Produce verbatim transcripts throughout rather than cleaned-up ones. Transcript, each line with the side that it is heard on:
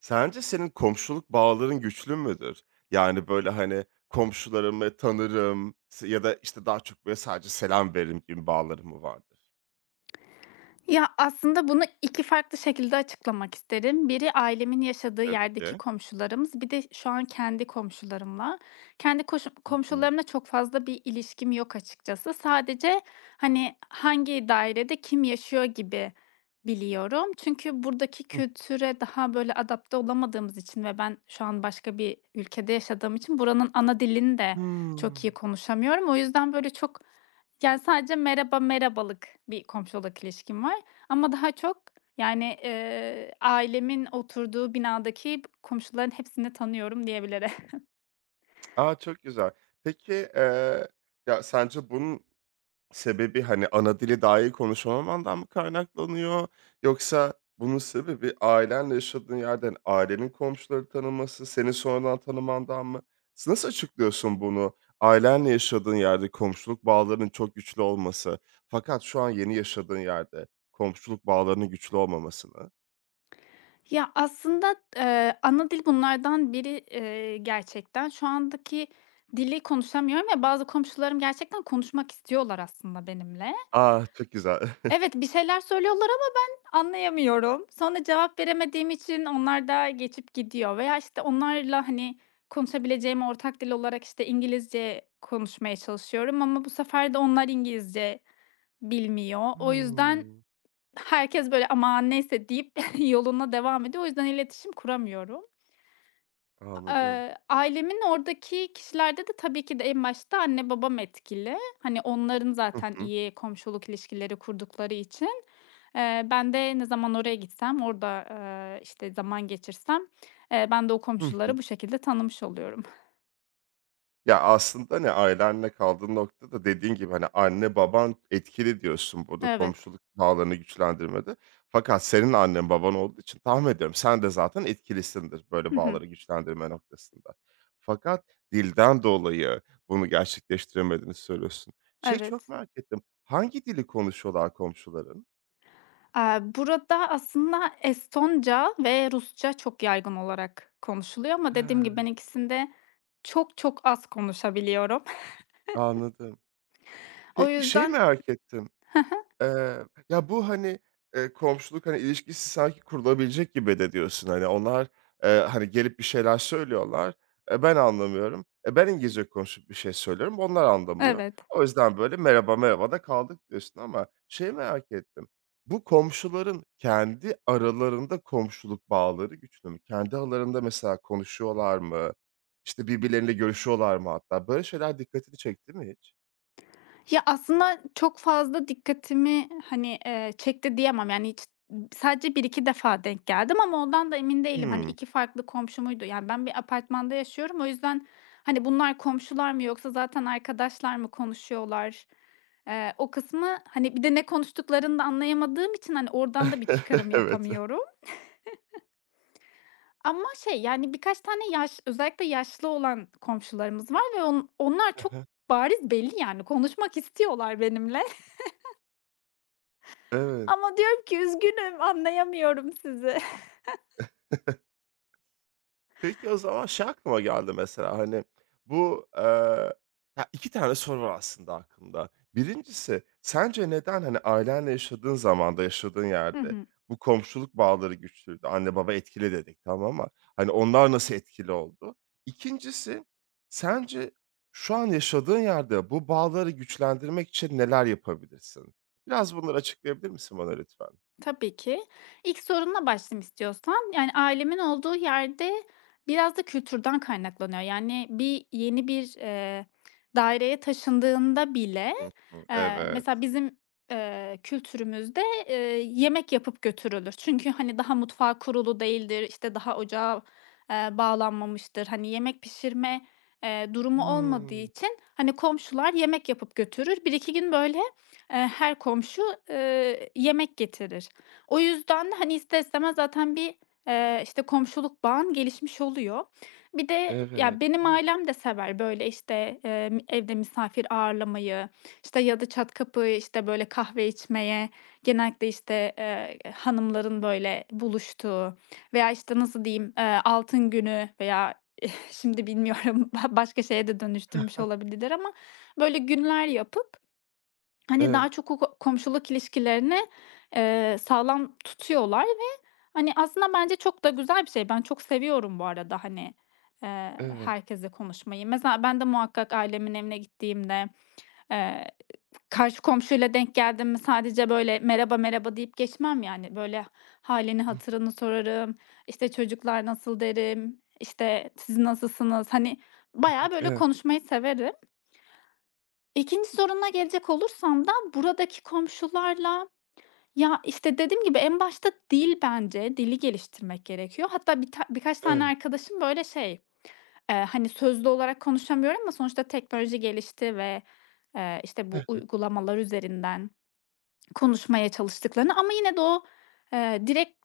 right: Sence senin komşuluk bağların güçlü müdür? Yani, böyle, hani, komşularımı tanırım s ya da, işte, daha çok, böyle, sadece selam veririm gibi bağların mı vardır?
left: Ya, aslında bunu iki farklı şekilde açıklamak isterim. Biri ailemin yaşadığı
right: Tabii
left: yerdeki
right: ki.
left: komşularımız, bir de şu an kendi komşularımla. Kendi koşu
right: Hı hı.
left: komşularımla çok fazla bir ilişkim yok açıkçası. Sadece, hani, hangi dairede kim yaşıyor gibi biliyorum. Çünkü buradaki
right: Hıh.
left: kültüre daha böyle adapte olamadığımız için ve ben şu an başka bir ülkede yaşadığım için buranın ana dilini de çok iyi
right: Hımm.
left: konuşamıyorum. O yüzden böyle çok yani, sadece merhaba, merhabalık bir komşuluk ilişkim var ama daha çok, yani, eee, ailemin oturduğu binadaki komşuların hepsini tanıyorum diyebilirim.
right: A, çok güzel. Peki, eee, ya, sence bunun sebebi, hani, ana dili dahi konuşamamandan mı kaynaklanıyor yoksa bunun sebebi ailenle yaşadığın yerden ailenin komşuları tanıması, seni sonradan tanımandan mı? Nasıl açıklıyorsun bunu? Ailenle yaşadığın yerde komşuluk bağlarının çok güçlü olması fakat şu an yeni yaşadığın yerde komşuluk bağlarının güçlü olmamasını.
left: Ya, aslında, eee, ana dil bunlardan biri, eee, gerçekten. Şu andaki dili konuşamıyorum ve bazı komşularım gerçekten konuşmak istiyorlar aslında benimle.
right: Ah, çok güzel.
left: Evet, bir şeyler söylüyorlar ama ben anlayamıyorum. Sonra cevap veremediğim için onlar da geçip gidiyor veya, işte, onlarla, hani, konuşabileceğim ortak dil olarak, işte, İngilizce konuşmaya çalışıyorum ama bu sefer de onlar İngilizce bilmiyor. O yüzden
right: Hımm,
left: herkes, böyle, "Aman neyse." deyip yoluna devam ediyor. O yüzden iletişim kuramıyorum.
right: Anladım.
left: eee, ailemin oradaki kişilerde de tabii ki de en başta anne babam etkili. Hani, onların
right: Hı
left: zaten
right: hı.
left: iyi komşuluk ilişkileri kurdukları için. Eee, ben de ne zaman oraya gitsem, orada, eee, işte, zaman geçirsem, eee, ben de o
right: Hı hı.
left: komşuları bu şekilde tanımış oluyorum.
right: Ya, aslında, hani, ailenle kaldığın noktada dediğin gibi, hani, anne baban etkili diyorsun burada
left: Evet.
right: komşuluk bağlarını güçlendirmede. Fakat senin annen baban olduğu için tahmin ediyorum sen de zaten etkilisindir
left: Hı
right: böyle
left: hı.
right: bağları güçlendirme noktasında. Fakat dilden dolayı bunu gerçekleştiremediğini söylüyorsun. Şey çok
left: Evet.
right: merak ettim, hangi dili konuşuyorlar komşuların?
left: Eee, burada aslında Estonca ve Rusça çok yaygın olarak konuşuluyor ama dediğim gibi ben
right: He.
left: ikisini de çok çok az konuşabiliyorum.
right: Anladım.
left: O
right: Peki şey
left: yüzden.
right: merak ettim. Eee, ya, bu, hani, eee, komşuluk, hani, ilişkisi sanki kurulabilecek gibi de diyorsun. Hani, onlar, eee, hani, gelip bir şeyler söylüyorlar, eee, ben anlamıyorum. E, ben İngilizce konuşup bir şey söylüyorum, onlar anlamıyor.
left: Evet.
right: O yüzden, böyle, merhaba merhaba da kaldık diyorsun ama şey merak ettim. Bu komşuların kendi aralarında komşuluk bağları güçlü mü? Kendi aralarında mesela konuşuyorlar mı? İşte, birbirleriyle görüşüyorlar mı hatta? Böyle şeyler dikkatini çekti mi hiç?
left: Ya, aslında çok fazla dikkatimi, hani, eee, çekti diyemem. Yani hiç sadece bir iki defa denk geldim ama ondan da emin değilim. Hani
right: Hımm.
left: iki farklı komşu muydu? Yani ben bir apartmanda yaşıyorum. O yüzden, hani, bunlar komşular mı yoksa zaten arkadaşlar mı konuşuyorlar? Eee, o kısmı, hani, bir de ne konuştuklarını da anlayamadığım için, hani, oradan da bir çıkarım
right: Evet.
left: yapamıyorum. Ama şey, yani, birkaç tane yaş özellikle yaşlı olan komşularımız var ve on onlar çok bariz belli, yani, konuşmak istiyorlar benimle.
right: Evet.
left: Ama diyorum ki üzgünüm, anlayamıyorum sizi.
right: Peki, o zaman şey aklıma geldi mesela, hani, bu, eee, ya, iki tane soru var aslında aklımda. Birincisi sence neden, hani, ailenle yaşadığın zamanda, yaşadığın
left: Hı
right: yerde
left: hı.
right: bu komşuluk bağları güçlüydü? Anne baba etkili dedik, tamam ama, hani, onlar nasıl etkili oldu? ikincisi sence şu an yaşadığın yerde bu bağları güçlendirmek için neler yapabilirsin? Biraz bunları açıklayabilir misin bana lütfen?
left: Tabii ki. İlk sorunla başlayayım istiyorsan. Yani ailemin olduğu yerde biraz da kültürden kaynaklanıyor. Yani bir yeni bir, eee, daireye taşındığında bile,
right: Hı hı.
left: eee,
right: Evet.
left: mesela bizim, eee, kültürümüzde, eee, yemek yapıp götürülür. Çünkü, hani, daha mutfağı kurulu değildir, işte, daha ocağa, eee, bağlanmamıştır. Hani, yemek pişirme, eee, durumu olmadığı
right: Hımm.
left: için, hani, komşular yemek yapıp götürür. Bir iki gün böyle, eee, her komşu, eee, yemek getirir. O yüzden, hani, ister istemez zaten bir, eee, işte, komşuluk bağın gelişmiş oluyor. Bir de ya,
right: Evet,
left: benim
right: değil mi?
left: ailem de sever böyle, işte, emm, evde misafir ağırlamayı, işte, ya da çat kapı, işte, böyle, kahve içmeye, genellikle, işte, eee, hanımların, böyle, buluştuğu veya, işte, nasıl diyeyim, eee, altın günü veya şimdi bilmiyorum başka şeye de dönüştürmüş olabilirler ama böyle günler yapıp. Hani,
right: Evet.
left: daha çok o ko komşuluk ilişkilerini, eee, sağlam tutuyorlar ve, hani, aslında bence çok da güzel bir şey. Ben çok seviyorum bu arada, hani, eee,
right: Evet.
left: herkesle konuşmayı. Mesela ben de muhakkak ailemin evine gittiğimde, eee, karşı komşuyla denk geldim mi sadece, böyle, merhaba merhaba deyip geçmem yani. Böyle, halini
right: Hı hı.
left: hatırını sorarım. İşte çocuklar nasıl derim, İşte siz nasılsınız? Hani, bayağı, böyle,
right: Evet,
left: konuşmayı severim. İkinci soruna gelecek olursam da buradaki komşularla ya, işte, dediğim gibi en başta dil bence, dili geliştirmek gerekiyor. Hatta bir ta birkaç tane
right: evet.
left: arkadaşım, böyle, şey, eee, hani, sözlü olarak konuşamıyorum ama sonuçta teknoloji gelişti ve, eee, işte, bu
right: Heh.
left: uygulamalar üzerinden konuşmaya çalıştıklarını ama yine de o, eee, direkt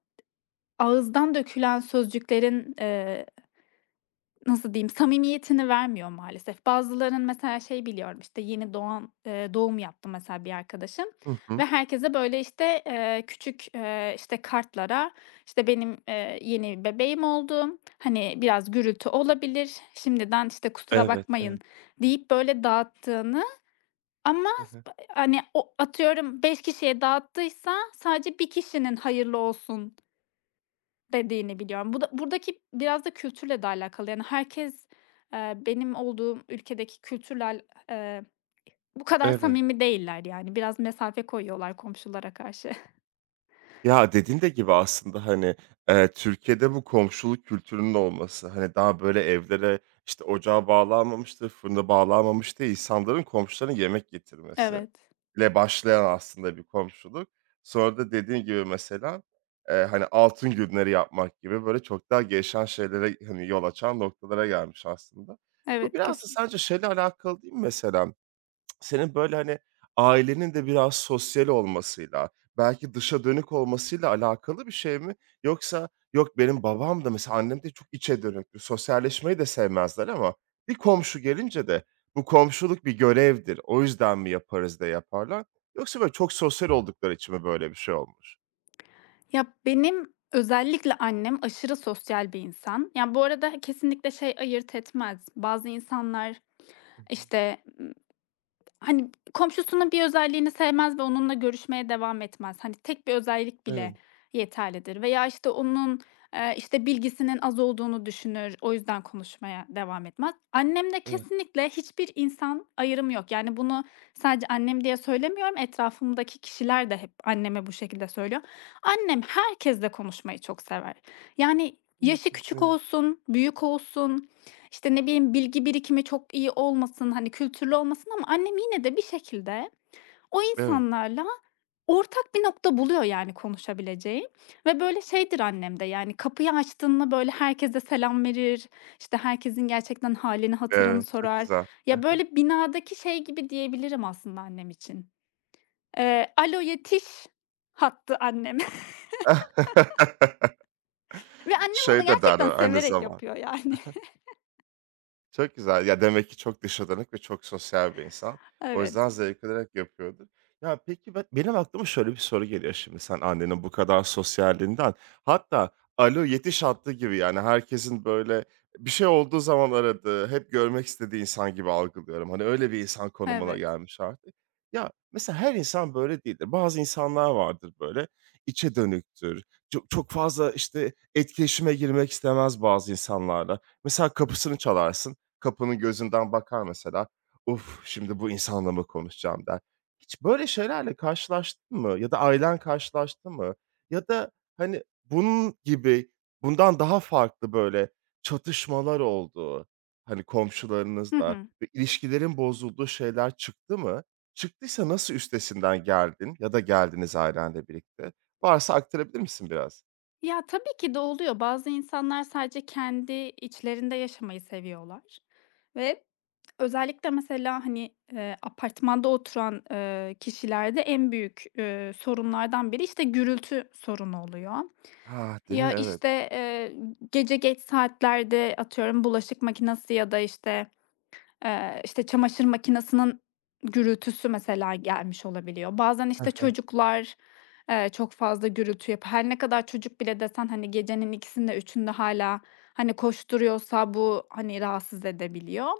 left: ağızdan dökülen sözcüklerin, nasıl diyeyim, samimiyetini vermiyor maalesef. Bazılarının mesela şey biliyorum, işte, yeni doğan, eee, doğum yaptı mesela bir arkadaşım
right: Hı hı.
left: ve herkese böyle, işte, eee, küçük, eee, işte, kartlara, işte, benim, eee, yeni bebeğim oldu, hani, biraz gürültü olabilir, şimdiden, işte, kusura
right: Evet,
left: bakmayın
right: evet.
left: deyip böyle dağıttığını ama,
right: Hı hı.
left: hani, o atıyorum beş kişiye dağıttıysa sadece bir kişinin hayırlı olsun dediğini biliyorum. Bu da buradaki biraz da kültürle de alakalı. Yani herkes, eee, benim olduğum ülkedeki kültürle al eee, bu kadar
right: Evet.
left: samimi değiller yani. Biraz mesafe koyuyorlar komşulara karşı.
right: Ya, dediğin de gibi aslında, hani, eee, Türkiye'de bu komşuluk kültürünün olması, hani, daha böyle evlere, işte, ocağa bağlanmamıştır, fırına bağlanmamış insanların komşularına yemek getirmesi
left: Evet.
right: ile başlayan aslında bir komşuluk. Sonra da dediğin gibi mesela, eee, hani, altın günleri yapmak gibi böyle çok daha gelişen şeylere, hani, yol açan noktalara gelmiş aslında. Bu
left: Evet,
right: biraz da
left: kesin.
right: sence şeyle alakalı değil mi mesela? Senin, böyle, hani, ailenin de biraz sosyal olmasıyla, belki dışa dönük olmasıyla alakalı bir şey mi? Yoksa, yok benim babam da mesela annem de çok içe dönüktür, sosyalleşmeyi de sevmezler ama bir komşu gelince de bu komşuluk bir görevdir, o yüzden mi yaparız da yaparlar? Yoksa, böyle, çok sosyal oldukları için mi böyle bir şey olmuş?
left: Ya, benim özellikle annem aşırı sosyal bir insan. Yani bu arada kesinlikle şey ayırt etmez. Bazı insanlar,
right: Hı hı.
left: işte, hani, komşusunun bir özelliğini sevmez ve onunla görüşmeye devam etmez. Hani, tek bir özellik bile
right: Evet,
left: yeterlidir veya, işte, onun, eee, işte, bilgisinin az olduğunu düşünür, o yüzden konuşmaya devam etmez. Annemde
right: evet.
left: kesinlikle hiçbir insan ayrımı yok. Yani, bunu sadece annem diye söylemiyorum, etrafımdaki kişiler de hep anneme bu şekilde söylüyor. Annem herkesle konuşmayı çok sever. Yani,
right: Hıı.
left: yaşı
right: Hı,
left: küçük
right: evet,
left: olsun, büyük olsun, işte, ne bileyim, bilgi birikimi çok iyi olmasın, hani, kültürlü olmasın ama annem yine de bir şekilde o
right: evet,
left: insanlarla ortak bir nokta buluyor, yani, konuşabileceği ve, böyle, şeydir annem de, yani, kapıyı açtığında, böyle, herkese selam verir, işte, herkesin gerçekten halini, hatırını
right: evet, çok
left: sorar.
right: güzel.
left: Ya, böyle, binadaki şey gibi diyebilirim aslında annem için. Eee, "Alo, yetiş!" hattı annem. Ve annem bunu
right: Şey de
left: gerçekten
right: derler aynı
left: severek
right: zamanda.
left: yapıyor, yani.
right: Çok güzel. Ya, demek ki çok dışa dönük ve çok sosyal bir insan. O
left: Evet,
right: yüzden zevk alarak yapıyordur. Ya, peki be benim aklıma şöyle bir soru geliyor şimdi sen annenin bu kadar sosyalliğinden. Hatta "Alo, yetiş!" hattı gibi, yani, herkesin, böyle, bir şey olduğu zaman aradığı, hep görmek istediği insan gibi algılıyorum. Hani, öyle bir insan konumuna
left: evet.
right: gelmiş artık. Ya, mesela her insan böyle değildir. Bazı insanlar vardır, böyle, içe dönüktür. Çok çok fazla, işte, etkileşime girmek istemez bazı insanlarla. Mesela kapısını çalarsın. Kapının gözünden bakar mesela. "Uf, şimdi bu insanla mı konuşacağım?" der. Hiç böyle şeylerle karşılaştın mı ya da ailen karşılaştı mı? Ya da, hani, bunun gibi, bundan daha farklı böyle çatışmalar oldu hani,
left: Hı
right: komşularınızla
left: hı.
right: ve ilişkilerin bozulduğu şeyler çıktı mı? Çıktıysa nasıl üstesinden geldin ya da geldiniz ailenle birlikte? Varsa aktarabilir misin biraz?
left: Ya, tabii ki de oluyor. Bazı insanlar sadece kendi içlerinde yaşamayı seviyorlar ve özellikle mesela, hani, eee, apartmanda oturan, eee, kişilerde en büyük, eee, sorunlardan biri, işte, gürültü sorunu oluyor.
right: Ah, değil mi?
left: Ya,
right: Evet.
left: işte, eee, gece geç saatlerde, atıyorum, bulaşık makinesi ya da, işte, Eee, işte, çamaşır makinesinin gürültüsü mesela gelmiş olabiliyor. Bazen, işte, çocuklar, eee, çok fazla gürültü yapıyor. Her ne kadar çocuk bile desen, hani, gecenin ikisinde üçünde hala hani, koşturuyorsa bu, hani, rahatsız edebiliyor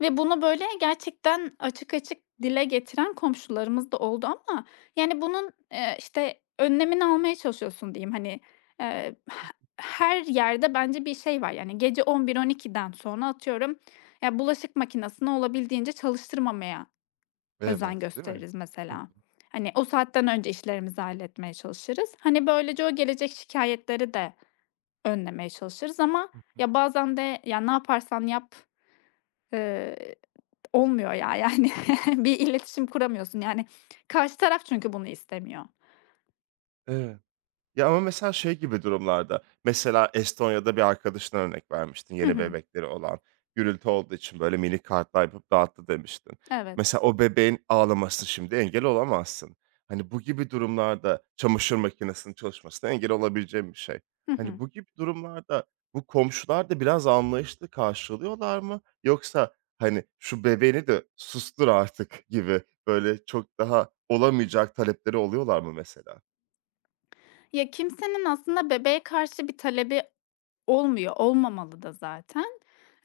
left: ve bunu, böyle, gerçekten açık açık dile getiren komşularımız da oldu ama, yani, bunun, eee, işte, önlemini almaya çalışıyorsun diyeyim. Hani, eee, her yerde bence bir şey var. Yani, gece gece on birden gece yarısına kadar sonra atıyorum ya, bulaşık makinesini olabildiğince çalıştırmamaya özen
right: Evet, değil mi?
left: gösteririz mesela. Hani, o saatten önce işlerimizi halletmeye çalışırız. Hani, böylece o gelecek şikayetleri de önlemeye çalışırız ama
right: Hı hı.
left: ya, bazen de, ya, ne yaparsan yap, eee, olmuyor ya, yani. Bir iletişim kuramıyorsun, yani. Karşı taraf çünkü bunu istemiyor.
right: Evet. Ya, ama mesela şey gibi durumlarda, mesela Estonya'da bir arkadaşına örnek vermiştin,
left: Hı
right: yeni
left: hı.
right: bebekleri olan, gürültü olduğu için, böyle, mini kartlar yapıp dağıttı demiştin.
left: Evet.
right: Mesela o bebeğin ağlamasını şimdi engel olamazsın. Hani, bu gibi durumlarda çamaşır makinesinin çalışmasına engel olabileceğim bir şey.
left: Hı
right: Hani,
left: hı.
right: bu gibi durumlarda bu komşular da biraz anlayışla karşılıyorlar mı? Yoksa, hani, "Şu bebeğini de sustur artık." gibi, böyle, çok daha olamayacak talepleri oluyorlar mı mesela?
left: Ya, kimsenin aslında bebeğe karşı bir talebi olmuyor, olmamalı da zaten.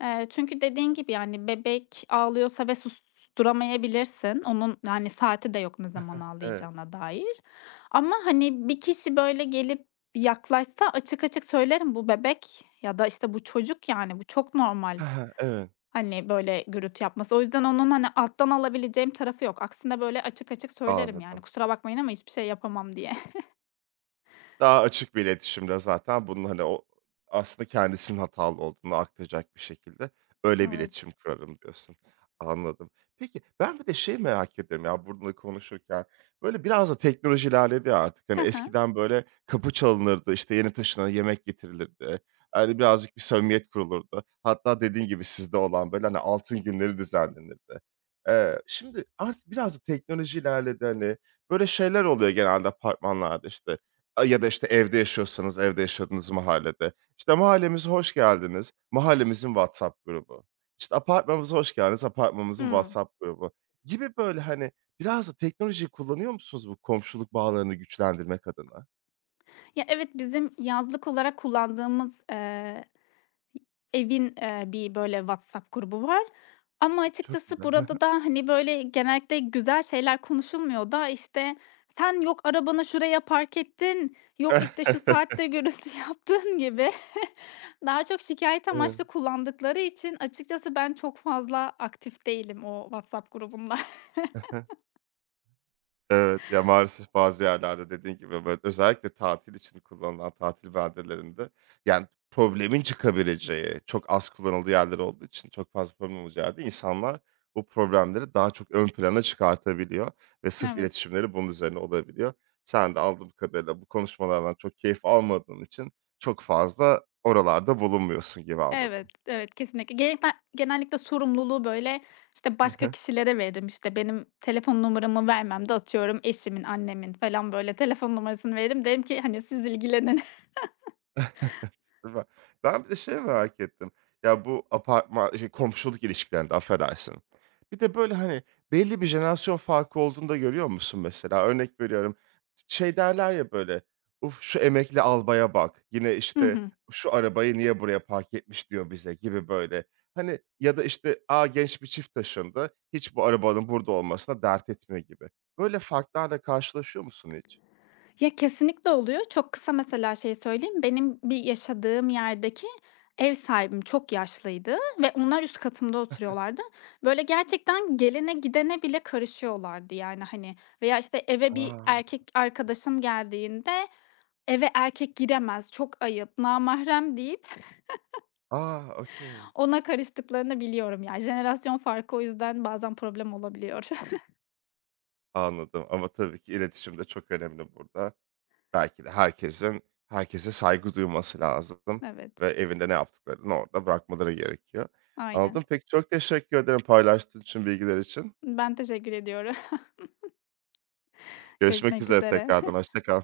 left: Eee, çünkü dediğin gibi, yani, bebek ağlıyorsa ve susturamayabilirsin. Onun, yani, saati de yok ne zaman
right: Evet.
left: ağlayacağına dair. Ama, hani, bir kişi böyle gelip yaklaşsa açık açık söylerim, "Bu bebek ya da, işte, bu çocuk, yani, bu çok normal,
right: He he, evet.
left: hani, böyle gürültü yapması." O yüzden onun, hani, alttan alabileceğim tarafı yok. Aksine böyle açık açık söylerim, yani,
right: Anladım.
left: "Kusura bakmayın ama hiçbir şey yapamam." diye.
right: Daha açık bir iletişimle zaten bunun, hani, o aslında kendisinin hatalı olduğunu aktaracak bir şekilde öyle bir
left: Evet.
right: iletişim kurarım diyorsun. Anladım. Peki, ben bir de şey merak ediyorum ya burada konuşurken. Böyle biraz da teknoloji ilerledi ya artık.
left: Hı
right: Hani,
left: hı.
right: eskiden, böyle, kapı çalınırdı, işte, yeni taşınana yemek getirilirdi. Hani, birazcık bir samimiyet kurulurdu. Hatta dediğin gibi sizde olan, böyle, hani, altın günleri düzenlenirdi. Eee, şimdi artık biraz da teknoloji ilerledi, hani. Böyle şeyler oluyor genelde apartmanlarda, işte, ya da, işte, evde yaşıyorsanız evde yaşadığınız mahallede. İşte, "Mahallemize hoş geldiniz." Mahallemizin WhatsApp grubu. İşte, "Apartmanımıza hoş geldiniz." Apartmanımızın
left: Hıı.
right: WhatsApp grubu gibi, böyle, hani, biraz da teknolojiyi kullanıyor musunuz bu komşuluk bağlarını güçlendirmek adına?
left: Ya, evet, bizim yazlık olarak kullandığımız, eee, evin, eee, bir böyle WhatsApp grubu var ama
right: Çok
left: açıkçası
right: güzel.
left: burada da, hani, böyle genellikle güzel şeyler konuşulmuyor da, işte, "Sen yok arabanı şuraya park ettin, yok, işte, şu saatte gürültü yaptığın gibi daha çok şikayet
right: Evet.
left: amaçlı kullandıkları için açıkçası ben çok fazla aktif değilim o WhatsApp grubunda.
right: Evet, ya, maalesef bazı yerlerde dediğin gibi, böyle, özellikle tatil için kullanılan tatil beldelerinde, yani, problemin çıkabileceği, çok az kullanıldığı yerler olduğu için çok fazla problem olacağı yerde insanlar bu problemleri daha çok ön plana çıkartabiliyor ve sırf
left: Evet.
right: iletişimleri bunun üzerine olabiliyor. Sen de anladığım kadarıyla bu konuşmalardan çok keyif almadığın için çok fazla oralarda bulunmuyorsun gibi
left: Evet,
right: anladım.
left: evet, kesinlikle. Genellikle genellikle sorumluluğu, böyle, işte, başka kişilere veririm. İşte, benim telefon numaramı vermem de atıyorum eşimin, annemin falan, böyle, telefon numarasını veririm. Derim ki, hani, "Siz ilgilenin."
right: Ve ben bir de şeyi merak ettim. Ya, bu apartman şey, komşuluk ilişkilerinde affedersin. Bir de, böyle, hani, belli bir jenerasyon farkı olduğunu da görüyor musun mesela? Örnek veriyorum, şey derler ya, böyle, "Uf, şu emekli albaya bak." Yine,
left: Hı
right: işte,
left: hı.
right: "Şu arabayı niye buraya park etmiş diyor bize." gibi, böyle. Hani, ya da, işte, "A, genç bir çift taşındı. Hiç bu arabanın burada olmasına dert etmiyor." gibi. Böyle farklarla karşılaşıyor musun hiç?
left: Ya, kesinlikle oluyor. Çok kısa mesela şey söyleyeyim. Benim bir yaşadığım yerdeki ev sahibim çok yaşlıydı ve onlar üst katımda oturuyorlardı. Böyle, gerçekten gelene gidene bile karışıyorlardı, yani, hani, veya, işte, eve bir
right: A!
left: erkek arkadaşım geldiğinde eve erkek giremez, çok ayıp, namahrem deyip
right: A! Okay.
left: ona karıştıklarını biliyorum ya. Jenerasyon farkı o yüzden bazen problem olabiliyor.
right: Anladım ama tabii ki iletişim de çok önemli burada. Belki de herkesin herkese saygı duyması lazım
left: Evet,
right: ve evinde ne yaptıklarını orada bırakmaları gerekiyor. Anladım.
left: aynen.
right: Peki, çok teşekkür ederim paylaştığın için, bilgiler için.
left: Ben teşekkür ediyorum.
right: Görüşmek
left: Görüşmek
right: üzere
left: üzere.
right: tekrardan, hoşça kal.